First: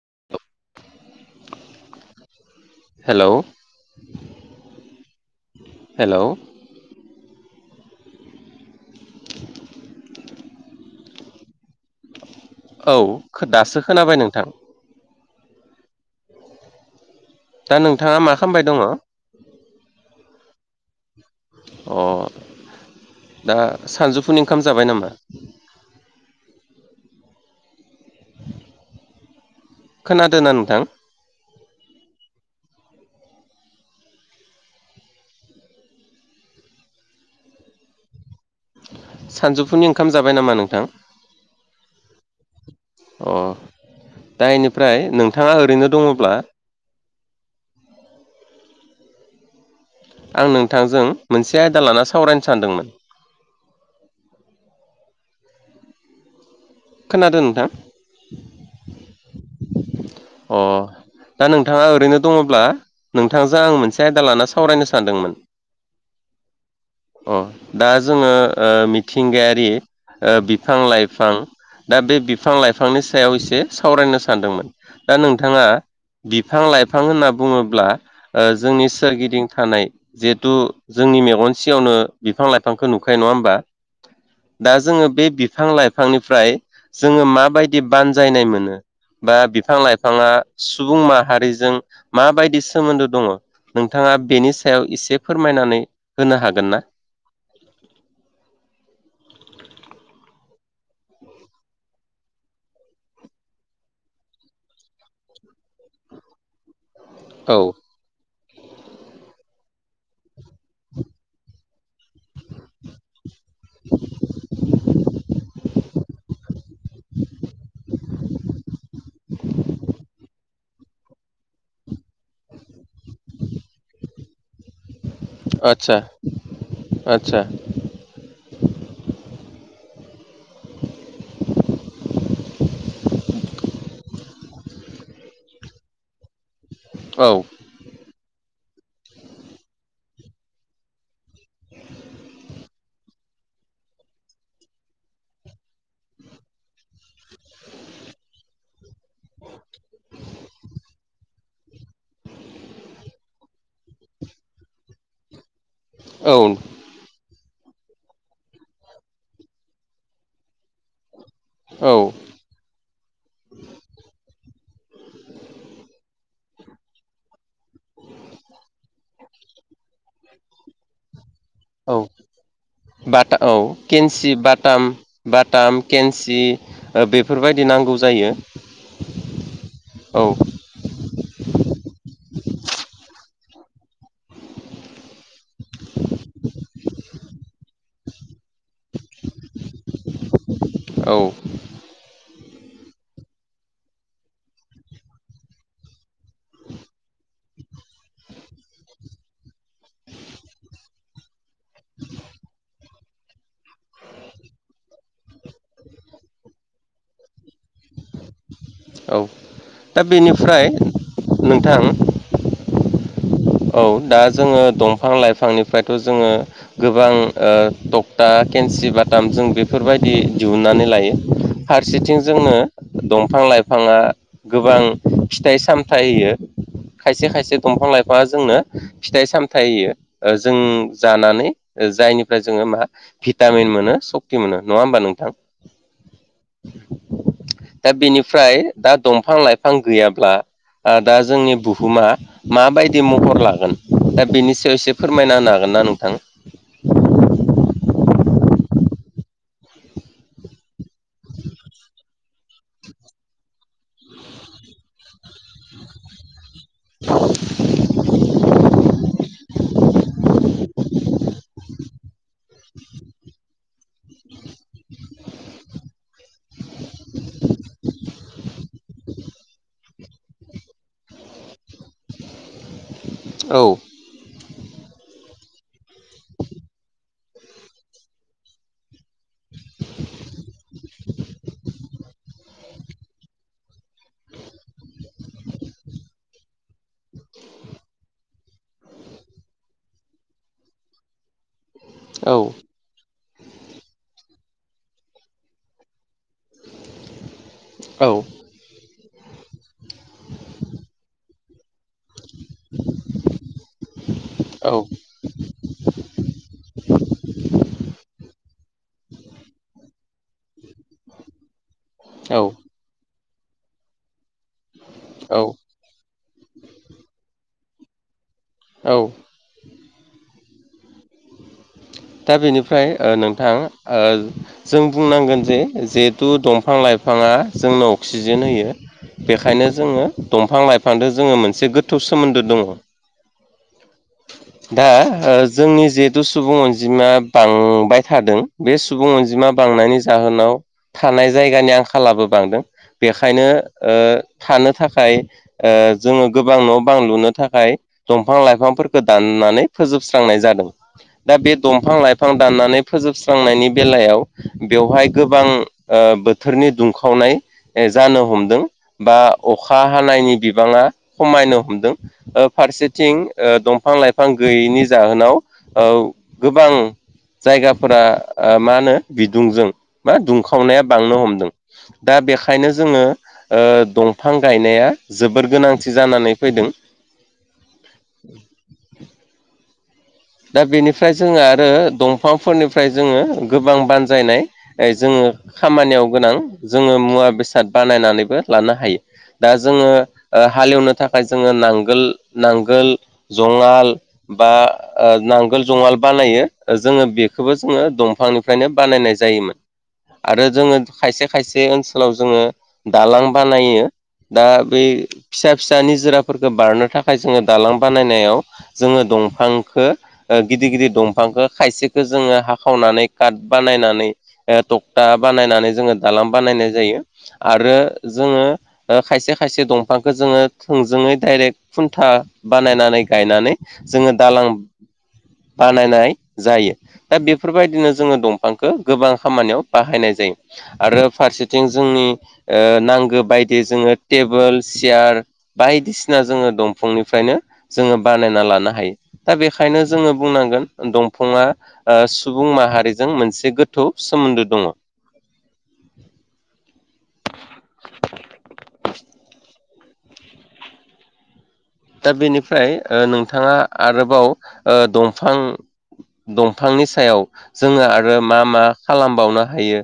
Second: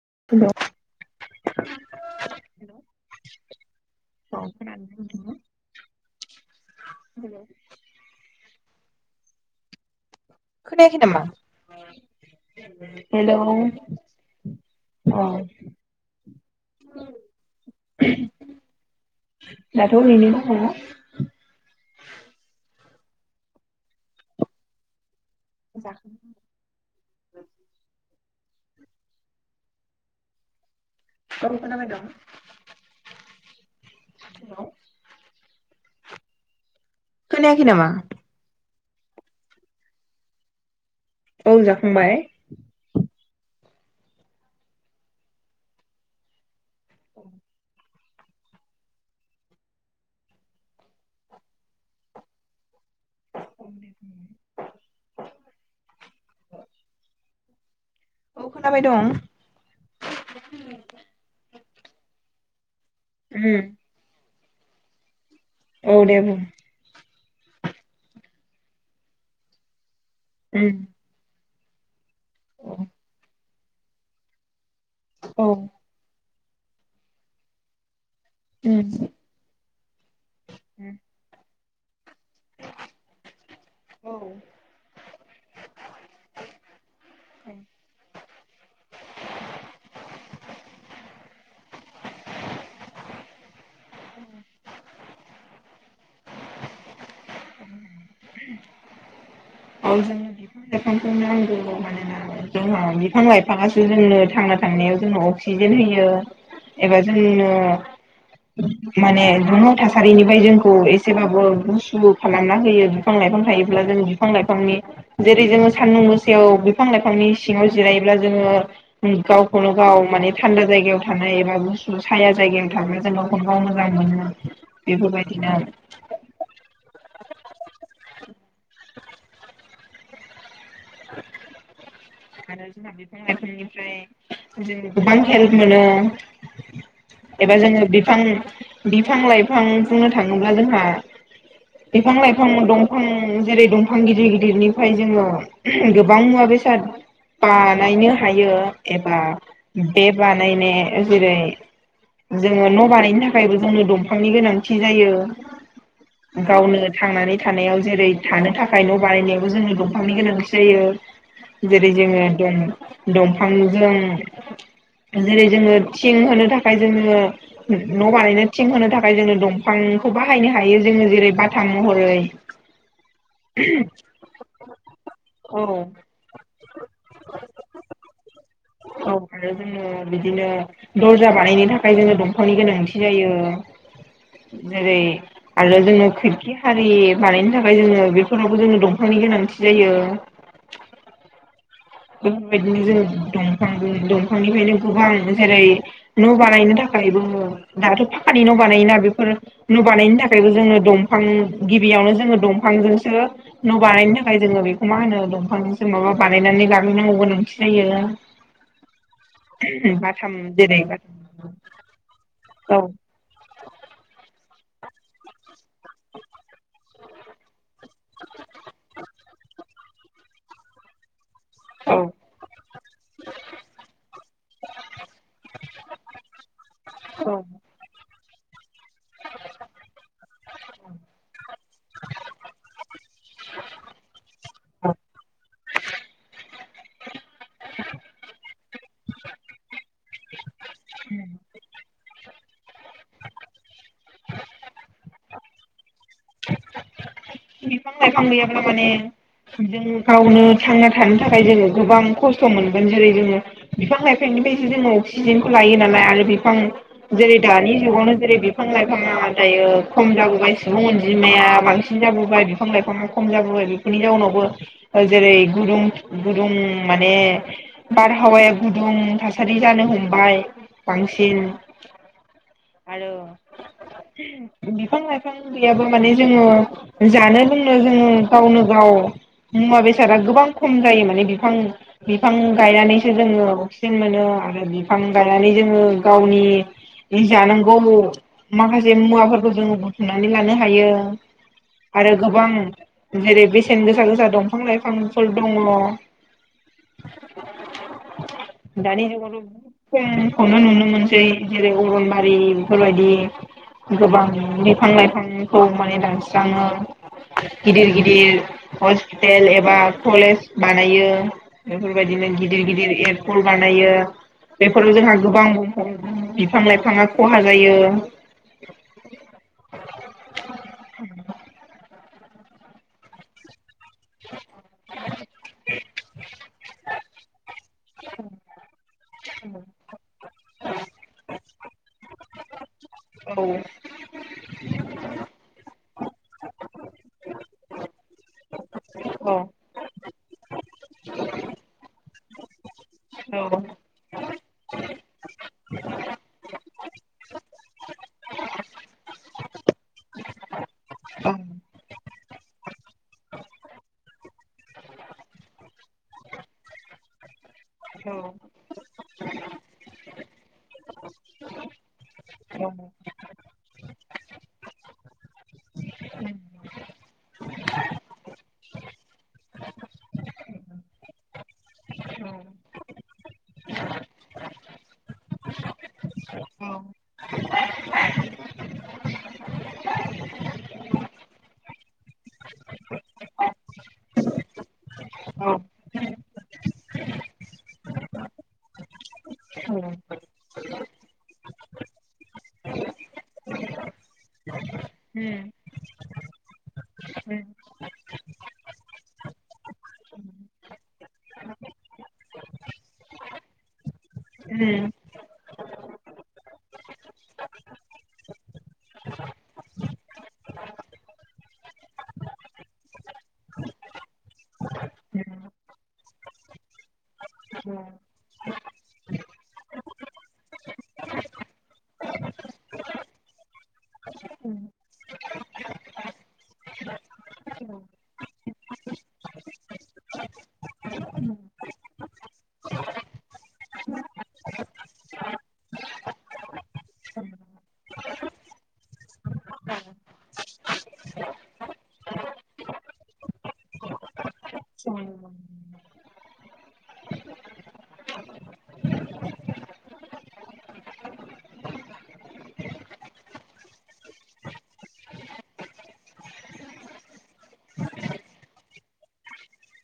[unintelligible] औ खोनादों हेलौ ना नोंथां आ हेलौ हेलौ खनायाखै नामा हेल खो औ दासो खोनाबाय नोंथां दा नोंथाङा मा खालामबाय दङ दाथ' ओरैनो दङ अ दा सानजौफुनि ओंखाम जाबाय नामा जाखांबाय खोनादों ना नोंथां औ खोनाबाय दं हेल' खोनायाखै नामा सानजौफुनि ओंखाम जाबाय नामा नोंथां औ जाखांबाय अ दा इनिफ्राय नोंथाङा ओरैनो दङब्ला औ आं नोंथांजों मोनसे आयदा लाना सावरायनो सानदोंमोन [inaudible] खोनादों नोंथां औ खोनाबाय दं अ दा नोंथाङा ओरैनो दङब्ला उम नोंथांजों आं मोनसे आयदा लाना सा सावरायनो सानदोंमोन औ दे बुं अ दा जोङो ओ मिथिंगायारि ओ बिफां उम लाइफां दा बे बिफां लाइफांनि सायाव एसे सावरायनो सानदोंमोन दा औ नोंथाङा बिफां लाइफां होनना बुङोब्ला ओ उम जोंनि सोरगिदिं थानाय जिहेथु जोंनि मेगन सिङावनो बिफां लाइफांखौ नुखायो नङा होमबा औ दा जोङो बे बिफां लाइफांनिफ्राय जोङो माबायदि बानजायनाय मोनो बा बिफां लाइफाङा सुबुं माहारिजों माबायदि सोमोन्दो दङ नोंथाङा बेनि सायाव इसे फोरमायनानै होनो हागोन ना उ औ जोंनो बिफां लाइफांखौ नांगौ मानोना जोंहा बिफां लाइफाङासो जोंनो थांनाय थांनायाव जोंनो अक्सिजेन होयो एबा जोंनो औ माने दुनाव थासारिनिफ्राय जों खौ एसेबाबो गुसुु खालामना होयो बिफां लाइफां थायोब्ला जों बिफां जेरै जोङो सान्दुं मोसायाव बिफां लाइफांनि सिङाव जिरायोब्ला जोङो गाव गावखौनो गाव माने थान्दा जायगायाव थानाय एबा गुसथु साया जायगायाव थाबा जों गावखौनो गाव मोजां मोनो बेफोरबायदिनो आचचा आचचा [unintelligible] आरो जोंहा बिफां लाइफांनिफ्राय जों गोबां हेल्प मोनो औ एबा जोङो बिफां बिफां लाइफां बुंनो थाङोब्ला जोंहा बिफां लाइफां दं जेरै दंफां गिदिर गिदिरनिफ्राय जोङो गोबां मुवा बेसाद बानायनो हायो एबा बे बानायनाया जेरै - जोङो न' बानायनो थाखायबो जोंनो दंफांनि गोनांथि जायो। औ गावनो थांनानै थानायाव जेरै थानो थाखाय न' बानायनायावबो जोंनि दंफांनि गोनांथि जायो। जेरै औ जोङो दं-दंफांजों जेरै जोङो थिं होनो था खाय जोङो न' बानायनो थिं होनो थाखाय जोङो दंफांखौ बाहायनो हायो जोङो जेरै बा थाम महरै बटा औ केन्सि बाटाम बाटाम औ केन्सि ओ बेफोरबायदि नांगौ जायो। औ आरो जोङो औ बिदिनो दर्जा बानायनो थाखाय जोङो दं नख'रनि गोनांथि जायो। जेरै आरो जोङो खोरखि हारि बानायनि थाखाय जोङो बेफोरावबो जोङो दंफां गोनांथि जायो। औ बेफोरबायदिनो जो दं दंफांनिफ्रायनो गोबां जेरै न' बानायनो थाखायबो दाथ' फाखानि न' बानायो ना बेफोर नुबानायनि थाखायबो जोंङनो दंफां गिबियावनो जोङो दंफांजों सो न' बानायनो थाखाय जोङो बेखौ मा होनो दंफांसो माबा बानायनानै लाग्रनांगौ गोनांथि जायो। [inaudible] औ दा बाथाम बेनिफ्राय जेरै नोंथां औ औ दा जोङो दंफां लाइफांनिफ्रायथ' जोङो गोबां ओ टक्टा केन्सि बाथाम जों बेफोरबायदि दिहुनन्नानै लायो। औ फारसेथिं जोंनो दंफां लाइफाङा गोबां फिथाइ सामथाइ होयो खायसे औ खायसे दंफां लाइफाङा जोंनो। फिथाइ सामथाय होयो जों जानानै जायनिफ्राय जोङो मा भिटामिन मोनो सक्ति मोनो नङा होमबा नोंथां? दा बेनिफ्राय दा दंफां लाइफां गैयाब्ला ओ दा जोंनि बुहुमा माबाय दि महर लागोन दा बेनि सायाव एसे फोरमायना होनो हागोन ना नोंथां। बिफां लाइफां गोयाब्ला माने जों गावनो थांना थानो थाखाय जोङो गोबां खस्थ' मोनगोन जेरै जोङो। बिफां लाइफांनि बायदि जोङो। सिजेनखौ लायो नालाय आरो बिफां जेरै दानि जुगावनो जेरै बिफां लाइफाङा दायो खम जाबोबाय सुबुं अनजिमाया बांसिन जाबोबाय बिफां लाइफाङा खम जाबोबाय बेनि जाउनावबो जेरै गुदुं गुदुं माने बारहावाया गुदुं थासारि जानो हमबाय बांसिन आरो औ बिफां लाइफां गैयाबो माने जोङो जानो लोंनो जोङो गावनो गाव मुवा बेसादा गोबां खम जायो माने बिफां बिफां गायनानैसो जोङो अकिजेन मोनो। आरो बिफां गायनानै जोङो गावनि जानांगौ माखासे मुवाफोरखौ जोङो बुथुमनानै लानो हायो। आरो औ गोबां जेरै बेसेन गोसा गोसा दंफां लाइफांफोर दङ। औ दानि जुगावथ' खमखौनो नुनो मोनसै। जेरै अरनबारि बेफोर बायदि गोबां औ बिफां लाइफांखौ माने दानस्रांनाय दानस्राङो। गिदिर गिदिर हस्पिटेल एबा कलेज बानायो बेफोर बायदिनो। औ गिदिर गिदिर बानायो बेफोराव जोंहा औ गोबां बिफां लाइफाङा खहा जायो। औ। औ। दा बेनिफ्राय नोंथां जों बुंनांगोन जे जिहेथु दंफां लाइफाङा जोंनो अक्सिजेन होयो। बेखायनो जोङो दंफां लाइफांजों जोङो मोनसे गोथौ सोमोन्दो दङ औ दा जोंनि जिहेथु सुबुं अनजिमा बांबाय थादों बे सुबुं औ अनजिमा बांनायनि जाहोनाव थानाय जायगानि आंखालाबो बांदों औ बेखायनो थानो थाखाय जोङो गोबां न' बां लुनो थाखाय दंफां लाइफांफोरखौ दान नानै फोजोबस्रांनाय जादों। औ दा बे दंफां लाइफां दाननानै फोजोबस्रांनायनि बेलायाव बेवहाय गोबां बोथोरनि दुंखावनाय। औ जानो हमदों बा अखा हानायनि बिबाङा खमायनो हमदों फारसे फारसेथिं दंफां लाइफां गैयैनि जाहोनाव गोबां जायगाफोरा मा होनो बिदुंजों मा दुंखावनाया बांनो हमदों। दा बेखायनो जोङो दंफां गायनाया जोबोर गोनांथि जानानै फैदों। [inaudible] [inaudible] दा बेनिफ्राय जोङो आरो दंफांफोरनिफ्राय जोङो गोबां बानजायनाय जोङो। औ खामानियाव गोनां जोङो मुवा बेसाद बानायनानैबो लानो हायो। दा जोङो हालेवनो थाखाय जोङो नांगोल नांगोल जंगाल। बा औ नांगोल जंगाल बानायो जोङो बेखौबो जोङो दंफांनिफ्रायनो बानायनाय जायोमोन। आरो जोङो खायसे खायसे ओनसोलाव जोङो दालां बानायो। दा बै उम फिसा फिसा निजोराफोरखौ बारनो थाखाय जोङो दालां बानायनायाव जोङो दंफां गिदिर गिदिर दंफांखौ खायसेखौ जोङो हाखावनानै काट बानायनानै टकथा उम बानायनानै जोङो दालां बानायनाय जायो उम आरो जोङो खायसे खायसे। दंफांखौ जोङो थोंजोङै डाइरेक्ट खुन्था बानायनानै गायनानै जोङो दालां [inaudible] बानायनाय जायो दा बेफोर बायदिनो जोङो दंफांखौ गोबां खामानियाव बाहायनाय जायो। आरो फारसेथिं जोंनि नांगौ बायदि जोङो टेबोल, सियार। बायदिसिना जोङो दंफांनिफ्रायनो जोङो बानायना लानो हायो। दा बेखायनो जोङो बुंनांगोन दंफाङा सुबुं माहारिजों मोनसे गोथौ सोमोन्दो दङ। उम। दा बेनिफ्राय नोंथाङा आरोबाव दंफां। दंफांनि सायाव जोङो आरो मा मा खालामबावनो हायो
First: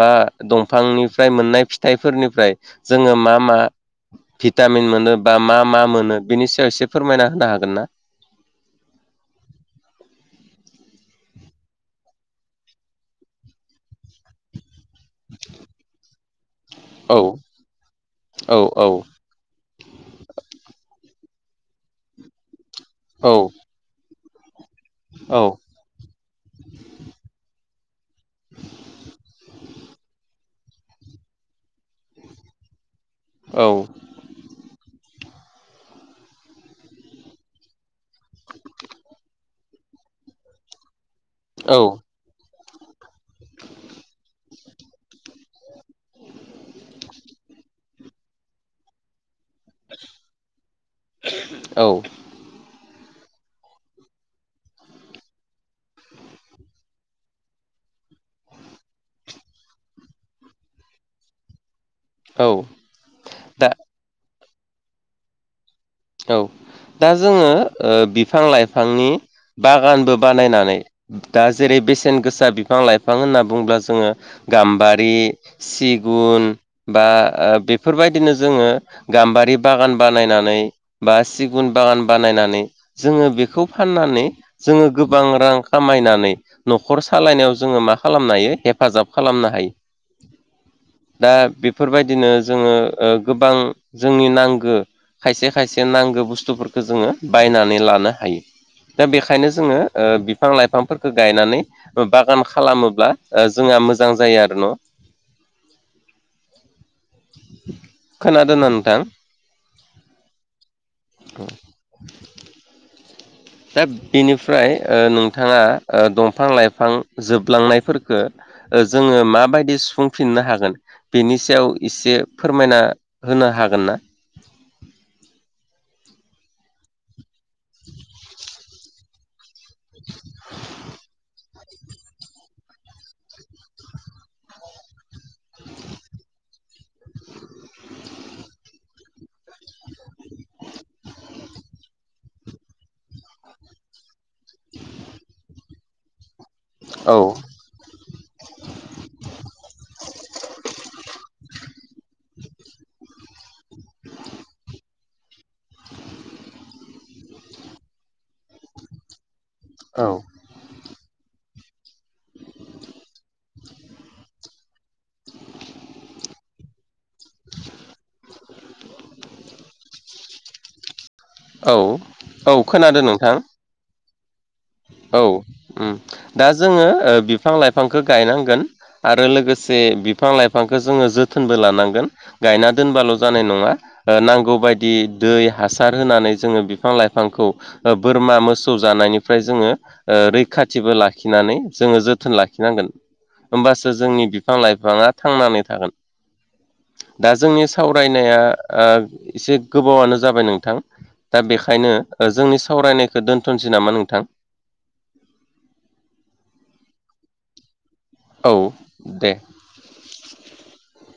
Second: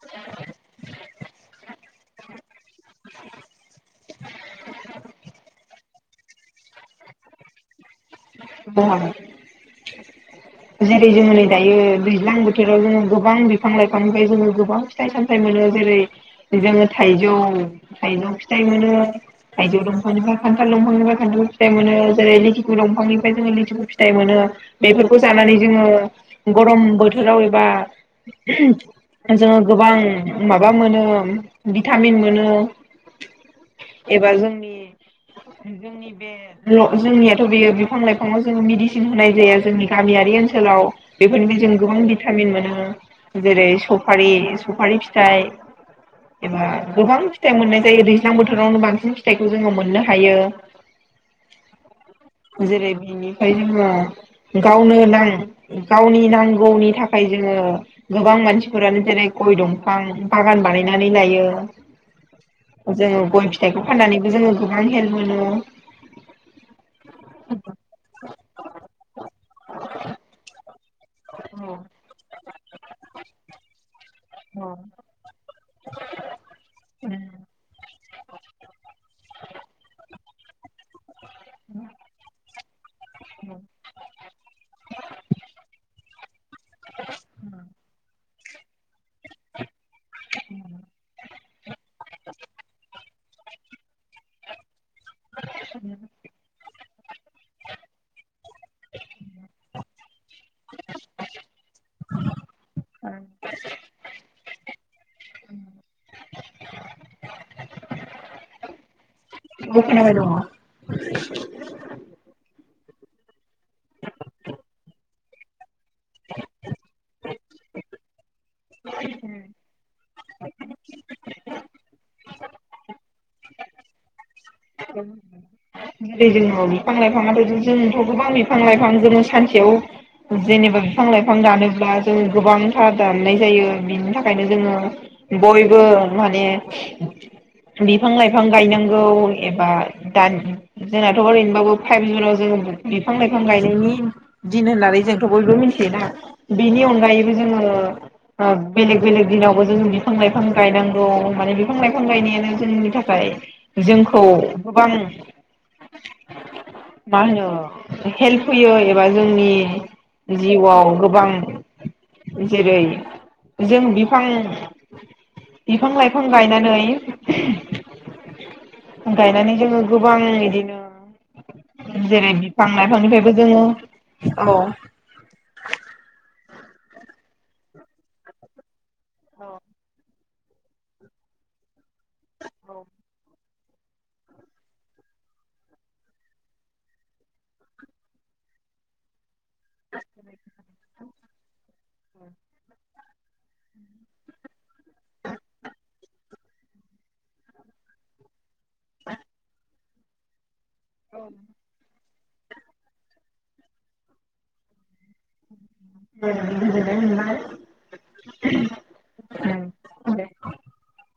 बा दंफांनिफ्राय मोननाय फिथाइफोरनिफ्राय जोङो मा मा? भिटामिन मोनो बा मा मा मोनो बेनि सायाव एसे फोरमायना होनो हागोन ना? ब [unintelligible] जेरै जोङो नै दायो दैज्लां बोथोराव जोङो गोबां बिफां लाइफांनिफ्राय जोङो गोबां फिथाइ सामथाइ मोन औ औ औ थाइजौ दंफांनिफ्राय खान्थाल दंफांनिफ्राय खान्थाल फिथाइ मोनो जेरै लिथिखु दंफांनिफ्राय औ जोङ लिथिखु फिथाइ मोनो। बेफोरखौ औ जानानै जोङो गरम जोङो गोबां माबा मोनो भिटामिन मोनो। एबा जोंनि जोंनि बे जोंनियाथ' बेयो बिफां लाइफाङाव जोङो मेडिसिन होनाय जाया जोंनि गामियारि ओनसोलाव बेफोरनिफ्राय जों औ गोबां भिटामिन मोनो जेरै सफारि सफारि फिथाइ एबा गोबां फिथाइ मोननाय जायो दैज्लां बोथोरावनो बांसिन फि फिथाइखौ जोङो मोननो हायो औ जेरै इनिफाइ जोङो गावनो नां गावनि नांगौनि थाखाय जोङो गोबां मानसिफोरानो जेरै [inaudible] गय दंफां बागान बानायनानै लायो औ जोङो गय दा फिथाइखौ फाननानैबो जोङो गोबां हेल्प मोनो औ दा जोङो ओ बिफां -लाइफांनि [unintelligible] बागानबो बानायनानै दा जेरै बेसेन गोसा बिफां- लाइफां होनना बुङोब्ला जोङो अ गाम्बारि सिगुन बा ओ बेफ फोरबायदिनो जोङो गाम्बारि बागान बानायनानै बा सिगुन बागान बानायनानै जोङो बेखौ फाननानै जोङो गोबां रां खामायनानै न'खर सालायनायाव जोङो मा खालामनो हायो हेफाजाब खालामनो हायो [unintelligible] दा बेफोरबायदिनो जोङो ओ गोबां जोंनि नांगो खायसे खायसे नांगौ बुस्थुफोरखो जोङो बायनानै लानो हायो दा बेखायनो जोङो ओ बि फां -लाइफांफोरखो गायनानै ओ बागान खालामोब्ला ओ जोंहा मोजां जायो आरो न' [unintelligible] खोनादों ना नोंथां औ खोनाबाय [inaudible] दा बेनिफ्राय ओ नोंथाङा ओ दंफां लाइफां जोबलांनायफोरखो ओ जोङो माबायदि सुफुं फिननो हागोन बेनि सायाव इसे फोरमायना होनो हागोन ना [unintelligible] जोंनो बिफां- लाइफाङाथ' [unintelligible] जोंथ' गोबां बिफां लाइफां जोङो सानस सेवाव जेनेबा बिफां लाइफां दानो ब्ला जों गोबांथार दाननाय जायो बिनि थाखायनो जोङो गयबो माने बिफां- लाइफां गायनांगौ एबा दान जोंनाथ' ओरैनोबाबो फाइभ जुनाव जोङो बिफां लाइफां गायनायनि दिन होननानै जोंथ' बयबो मिनथियोना बेनि औ अनगायैबो जोङो ओ बेलेग बेलेग दिनावबो जोङो बिफां- लाइफां गायनांगौ माने बिफां लाइफां गायनायानो जोंनि थाखाय जोंखौ गोबां [inaudible] मा होनो हेल्प होयो एबा जोंनि औ जिउआव गोब बां जेरै जों बिफां बिफां- लाइफां गायनानै गायनानै जोङो गोबां इदिनो औ जेरै औ बिफां खोनादों -लाइफांनिफायबो नोंथां जोङो औ औ उम दा जोङो ओ बिफां- लाइफांखो गायनांगोन आरो लोगोसे बिब फां लाइफांखो जोङो जोथोनबो लानांगोन गायना दोनबाल' जानाय नङा ओ नांगौ बायदि दै हासार होनानै जोङो बिफां- लाइफांखौ ओ बोरमा मोसौ जानायनि फ्राय जोङो ओ रैखाथिबो लाखिनानै जोङो जोथोन लाखिनांगोन होमबासो जोंनि बिफां- लाइफाङा थांनानै थागोन दा जोंनि सावरायनाया ओ एसे गोबावानो जाबाय नोंथां दा बेखायनो ओ जोंनि सावरायनायखो दोनथ'निसै नामा नोंथां [unintelligible] औ दे [unintelligible]